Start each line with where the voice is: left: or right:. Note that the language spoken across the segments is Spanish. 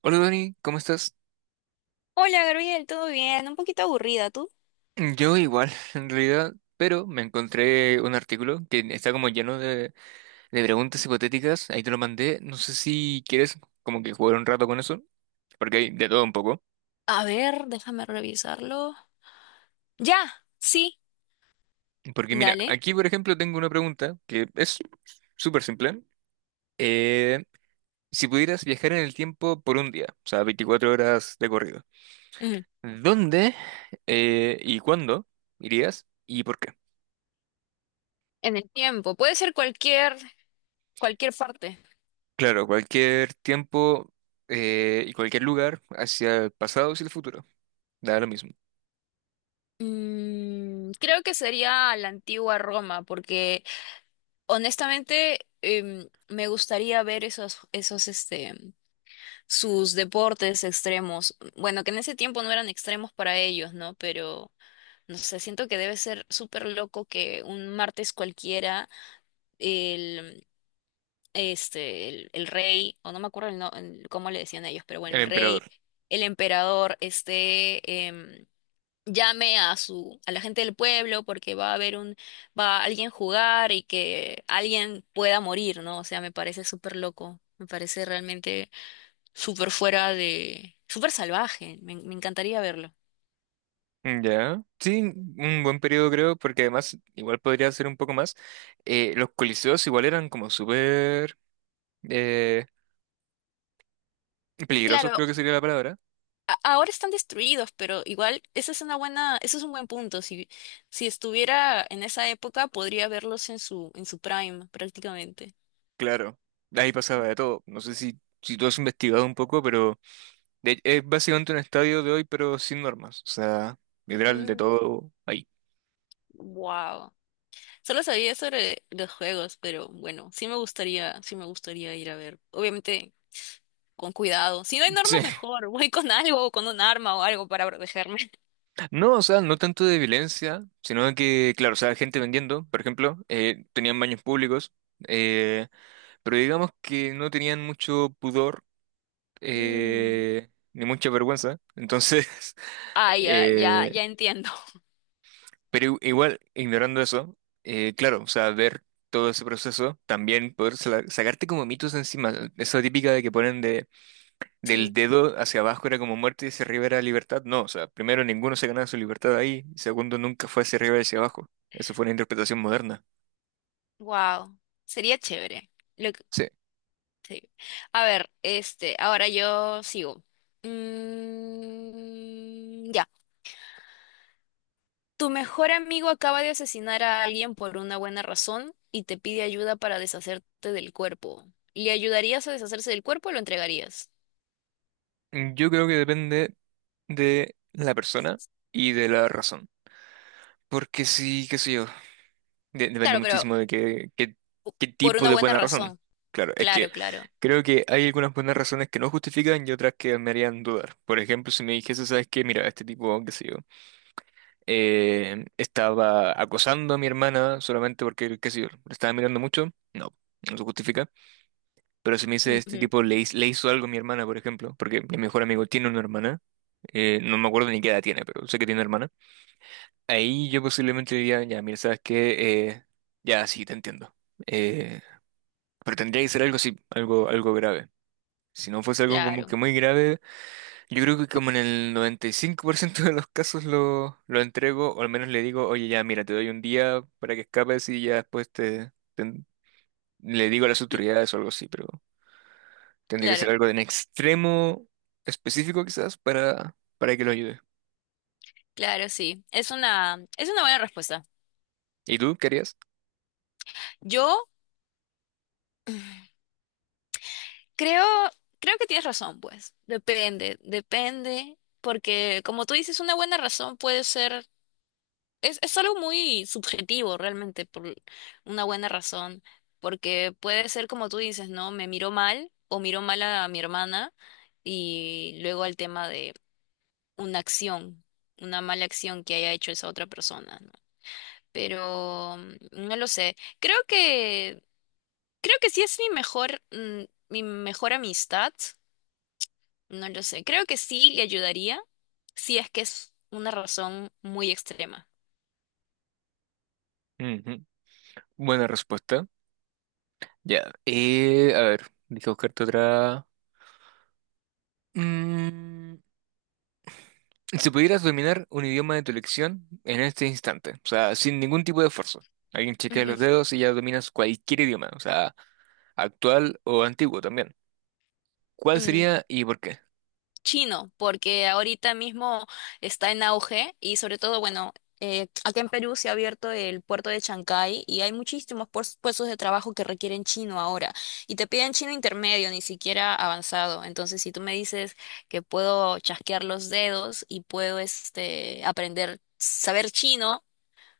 right: Hola Dani, ¿cómo estás?
left: Hola Gabriel, ¿todo bien? Un poquito aburrida, ¿tú?
right: Yo igual, en realidad, pero me encontré un artículo que está como lleno de preguntas hipotéticas, ahí te lo mandé, no sé si quieres como que jugar un rato con eso, porque hay de todo un poco.
left: A ver, déjame revisarlo. Ya, sí,
right: Porque mira,
left: dale.
right: aquí por ejemplo tengo una pregunta que es súper simple. Eh, si pudieras viajar en el tiempo por un día, o sea, 24 horas de corrido,
left: Ujú.
right: ¿dónde y cuándo irías y por qué?
left: En el tiempo, puede ser cualquier parte.
right: Claro, cualquier tiempo y cualquier lugar hacia el pasado y el futuro. Da lo mismo.
left: Mm, creo que sería la antigua Roma, porque honestamente me gustaría ver esos, sus deportes extremos. Bueno, que en ese tiempo no eran extremos para ellos, ¿no? Pero, no sé, siento que debe ser súper loco que un martes cualquiera el rey, o no me acuerdo el no- el- cómo le decían ellos, pero bueno,
right: El
left: el rey,
right: emperador.
left: el emperador, llame a la gente del pueblo porque va a alguien a jugar y que alguien pueda morir, ¿no? O sea, me parece súper loco, me parece realmente súper fuera de, súper salvaje, me encantaría verlo.
right: Ya. Sí, un buen periodo creo, porque además igual podría ser un poco más. Los coliseos igual eran como súper eh, peligrosos,
left: claro
right: creo que sería la palabra.
left: a- Ahora están destruidos, pero igual esa es una buena, ese es un buen punto. Si, si estuviera en esa época, podría verlos en su prime, prácticamente.
right: Claro, ahí pasaba de todo. No sé si tú has investigado un poco, pero es básicamente un estadio de hoy, pero sin normas. O sea, literal de
left: Mm,
right: todo ahí.
left: wow. Solo sabía sobre los juegos, pero bueno, sí me gustaría ir a ver. Obviamente, con cuidado. Si no hay normas,
right: Sí.
left: mejor. Voy con algo, o con un arma o algo para protegerme.
right: No, o sea, no tanto de violencia, sino que, claro, o sea, gente vendiendo, por ejemplo, tenían baños públicos, eh, pero digamos que no tenían mucho pudor
left: Mm.
right: ni mucha vergüenza. Entonces,
left: Ah, ya, ya,
right: eh,
left: ya entiendo.
right: pero igual, ignorando eso, claro, o sea, ver todo ese proceso, también poder sacarte como mitos encima, esa típica de que ponen de del
left: Sí,
right: dedo hacia abajo era como muerte y hacia arriba era libertad. No, o sea, primero ninguno se ganaba su libertad ahí, y segundo nunca fue hacia arriba y hacia abajo. Eso fue una interpretación moderna.
left: wow. Sería chévere.
right: Sí.
left: Sí. A ver, ahora yo sigo. Mm, ya. Tu mejor amigo acaba de asesinar a alguien por una buena razón y te pide ayuda para deshacerte del cuerpo. ¿Le ayudarías a deshacerse del cuerpo o lo entregarías?
right: Mm, yo creo que depende de la persona y de la razón. Porque sí, qué sé yo, depende
left: Claro, pero
right: muchísimo de qué
left: por
right: tipo
left: una
right: de
left: buena
right: buena razón.
left: razón.
right: Claro, es que
left: Claro, claro.
right: creo que hay algunas buenas razones que no justifican y otras que me harían dudar. Por ejemplo, si me dijese, ¿sabes qué? Mira, este tipo, qué sé yo. Estaba acosando a mi hermana solamente porque, qué sé yo, le estaba mirando mucho, no, no se justifica. Pero si me dice este
left: Ujú,
right: tipo le, le hizo algo a mi hermana, por ejemplo, porque mi mejor amigo tiene una hermana, no me acuerdo ni qué edad tiene, pero sé que tiene una hermana, ahí yo posiblemente diría, ya, mira, ¿sabes qué? Ya, sí, te entiendo. Eh, pero tendría que ser algo así, algo grave. Si no fuese algo como
left: claro,
right: que muy grave, yo creo que como en el 95% de los casos lo entrego, o al menos le digo, oye, ya, mira, te doy un día para que escapes y ya después le digo a las autoridades o algo así, pero tendría que ser
left: claro,
right: algo de un extremo específico quizás para que lo ayude.
left: claro, sí. Es una buena respuesta.
right: ¿Y tú qué harías?
left: Yo Creo, creo que tienes razón, pues. Depende, depende, porque como tú dices, una buena razón puede ser, es algo muy subjetivo realmente, por una buena razón, porque puede ser como tú dices, ¿no? Me miró mal o miró mal a mi hermana y luego al tema de una acción, una mala acción que haya hecho esa otra persona, ¿no? Pero no lo sé. Creo que sí es mi mejor amistad. No lo sé. Creo que sí le ayudaría si es que es una razón muy extrema.
right: Ujú. Buena respuesta. Ya. A ver, deja buscarte otra. Mm, si pudieras dominar un idioma de tu elección en este instante, o sea, sin ningún tipo de esfuerzo. Alguien chequea
left: Ujú.
right: los dedos y ya dominas cualquier idioma, o sea, actual o antiguo también. ¿Cuál
left: Mm,
right: sería y por qué?
left: chino, porque ahorita mismo está en auge y sobre todo, bueno, acá en Perú se ha abierto el puerto de Chancay y hay muchísimos puestos de trabajo que requieren chino ahora y te piden chino intermedio, ni siquiera avanzado. Entonces, si tú me dices que puedo chasquear los dedos y puedo aprender, saber chino,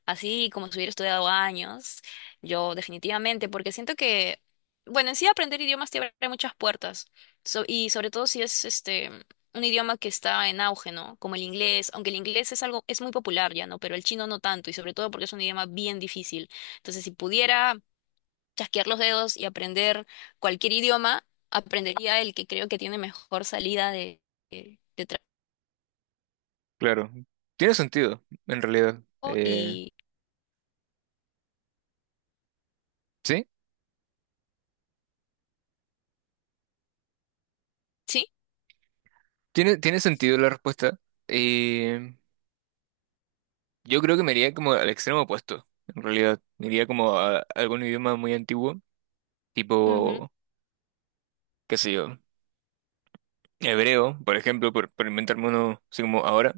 left: así como si hubiera estudiado años, yo definitivamente, porque siento que, bueno, en sí aprender idiomas te abre muchas puertas, y sobre todo si es un idioma que está en auge, ¿no? Como el inglés, aunque el inglés es algo, es muy popular ya, ¿no? Pero el chino no tanto, y sobre todo porque es un idioma bien difícil. Entonces, si pudiera chasquear los dedos y aprender cualquier idioma, aprendería el que creo que tiene mejor salida de, de
right: Claro, tiene sentido, en realidad.
left: trabajo y...
right: ¿Sí?
left: Sí,
right: Tiene, tiene sentido la respuesta. Eh, yo creo que me iría como al extremo opuesto, en realidad. Me iría como a algún idioma muy antiguo,
left: ujú,
right: tipo, qué sé yo, hebreo, por ejemplo, por inventarme uno así como ahora.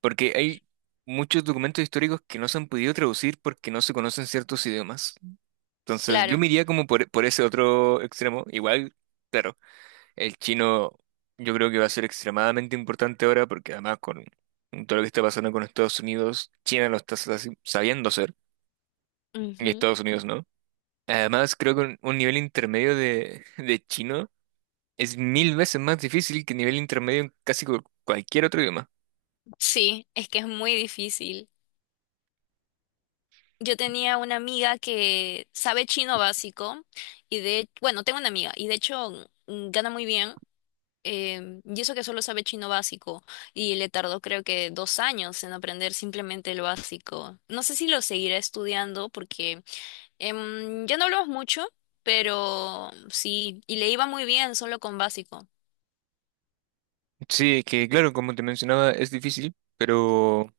right: Porque hay muchos documentos históricos que no se han podido traducir porque no se conocen ciertos idiomas. Entonces, yo
left: claro.
right: me iría como por ese otro extremo. Igual, claro, el chino yo creo que va a ser extremadamente importante ahora porque además con todo lo que está pasando con Estados Unidos, China lo está sabiendo hacer y Estados Unidos no. Además, creo que un nivel intermedio de, de chino es 1000 veces más difícil que nivel intermedio en casi cualquier otro idioma.
left: Sí, es que es muy difícil. Yo tenía una amiga que sabe chino básico bueno, tengo una amiga y de hecho gana muy bien. Y eso que solo sabe chino básico y le tardó creo que 2 años en aprender simplemente el básico. No sé si lo seguirá estudiando porque ya no hablamos mucho, pero sí, y le iba muy bien solo con básico.
right: Sí, que claro, como te mencionaba, es difícil. Pero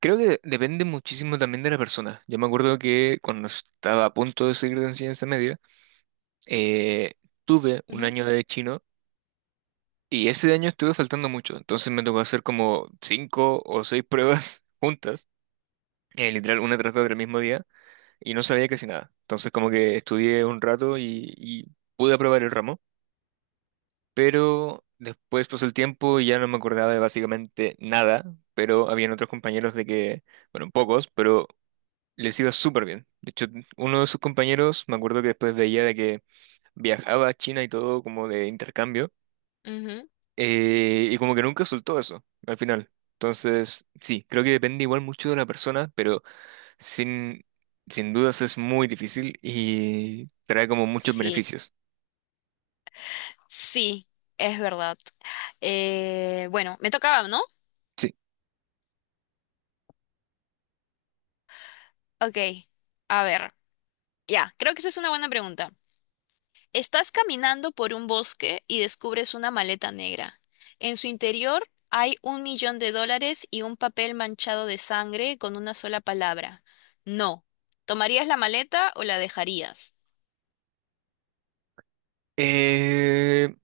right: creo que depende muchísimo también de la persona. Yo me acuerdo que cuando estaba a punto de seguir de enseñanza media, eh, tuve un
left: Ujú,
right: año de chino y ese año estuve faltando mucho. Entonces me tocó hacer como 5 o 6 pruebas juntas, literal una tras otra el mismo día, y no sabía casi nada. Entonces como que estudié un rato y pude aprobar el ramo, pero después pasó el tiempo y ya no me acordaba de básicamente nada, pero habían otros compañeros de que bueno, pocos, pero les iba súper bien. De hecho, uno de sus compañeros, me acuerdo que después veía de que viajaba a China y todo como de intercambio,
left: ujú.
right: y como que nunca soltó eso al final. Entonces, sí, creo que depende igual mucho de la persona, pero sin, sin dudas es muy difícil y trae como muchos
left: Sí,
right: beneficios.
left: sí, es verdad. Bueno, me tocaba, ¿no?
right: Sí.
left: Ok, a ver, ya, creo que esa es una buena pregunta. Estás caminando por un bosque y descubres una maleta negra. En su interior hay 1 millón de dólares y un papel manchado de sangre con una sola palabra. No. ¿Tomarías la maleta o la dejarías?
right: Eh,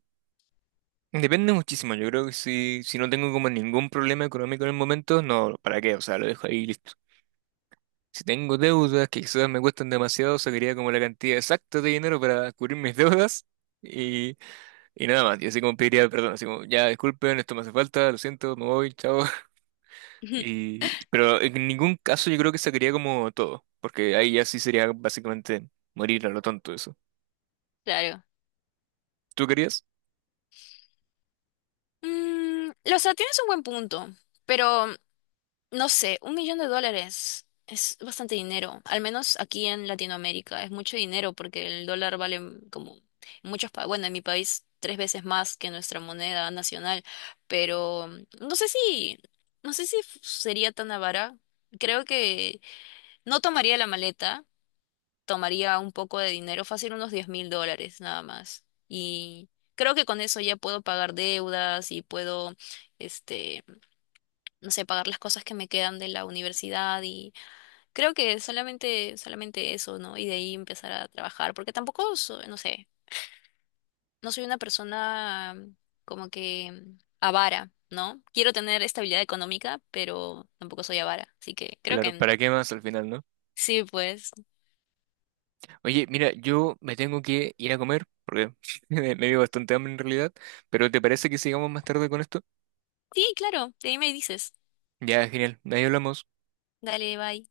right: depende muchísimo. Yo creo que si no tengo como ningún problema económico en el momento, no, ¿para qué? O sea, lo dejo ahí y listo. Si tengo deudas que quizás me cuestan demasiado, sacaría como la cantidad exacta de dinero para cubrir mis deudas y, y nada más. Y así como pediría perdón, así como, ya disculpen, esto me hace falta, lo siento, me voy, chao. Y, pero en ningún caso yo creo que sacaría como todo, porque ahí ya sí sería básicamente morir a lo tonto eso.
left: Claro.
right: ¿Tú querías?
left: Mm, o sea, tienes un buen punto, pero no sé, 1 millón de dólares es bastante dinero, al menos aquí en Latinoamérica es mucho dinero porque el dólar vale como en muchos países, bueno, en mi país tres veces más que nuestra moneda nacional, pero no sé si, no sé si sería tan avara. Creo que no tomaría la maleta, tomaría un poco de dinero, fácil unos 10,000 dólares nada más. Y creo que con eso ya puedo pagar deudas y puedo, este no sé, pagar las cosas que me quedan de la universidad y creo que solamente eso, ¿no? Y de ahí empezar a trabajar, porque tampoco, no sé, no soy una persona como que avara, ¿no? Quiero tener estabilidad económica, pero tampoco soy avara, así que creo que
right: Claro, ¿para qué más al final, no?
left: sí, pues.
right: Oye, mira, yo me tengo que ir a comer, porque me dio bastante hambre en realidad, pero ¿te parece que sigamos más tarde con esto?
left: Sí, claro, de ahí me dices.
right: Ya, genial, ahí hablamos.
left: Dale, bye.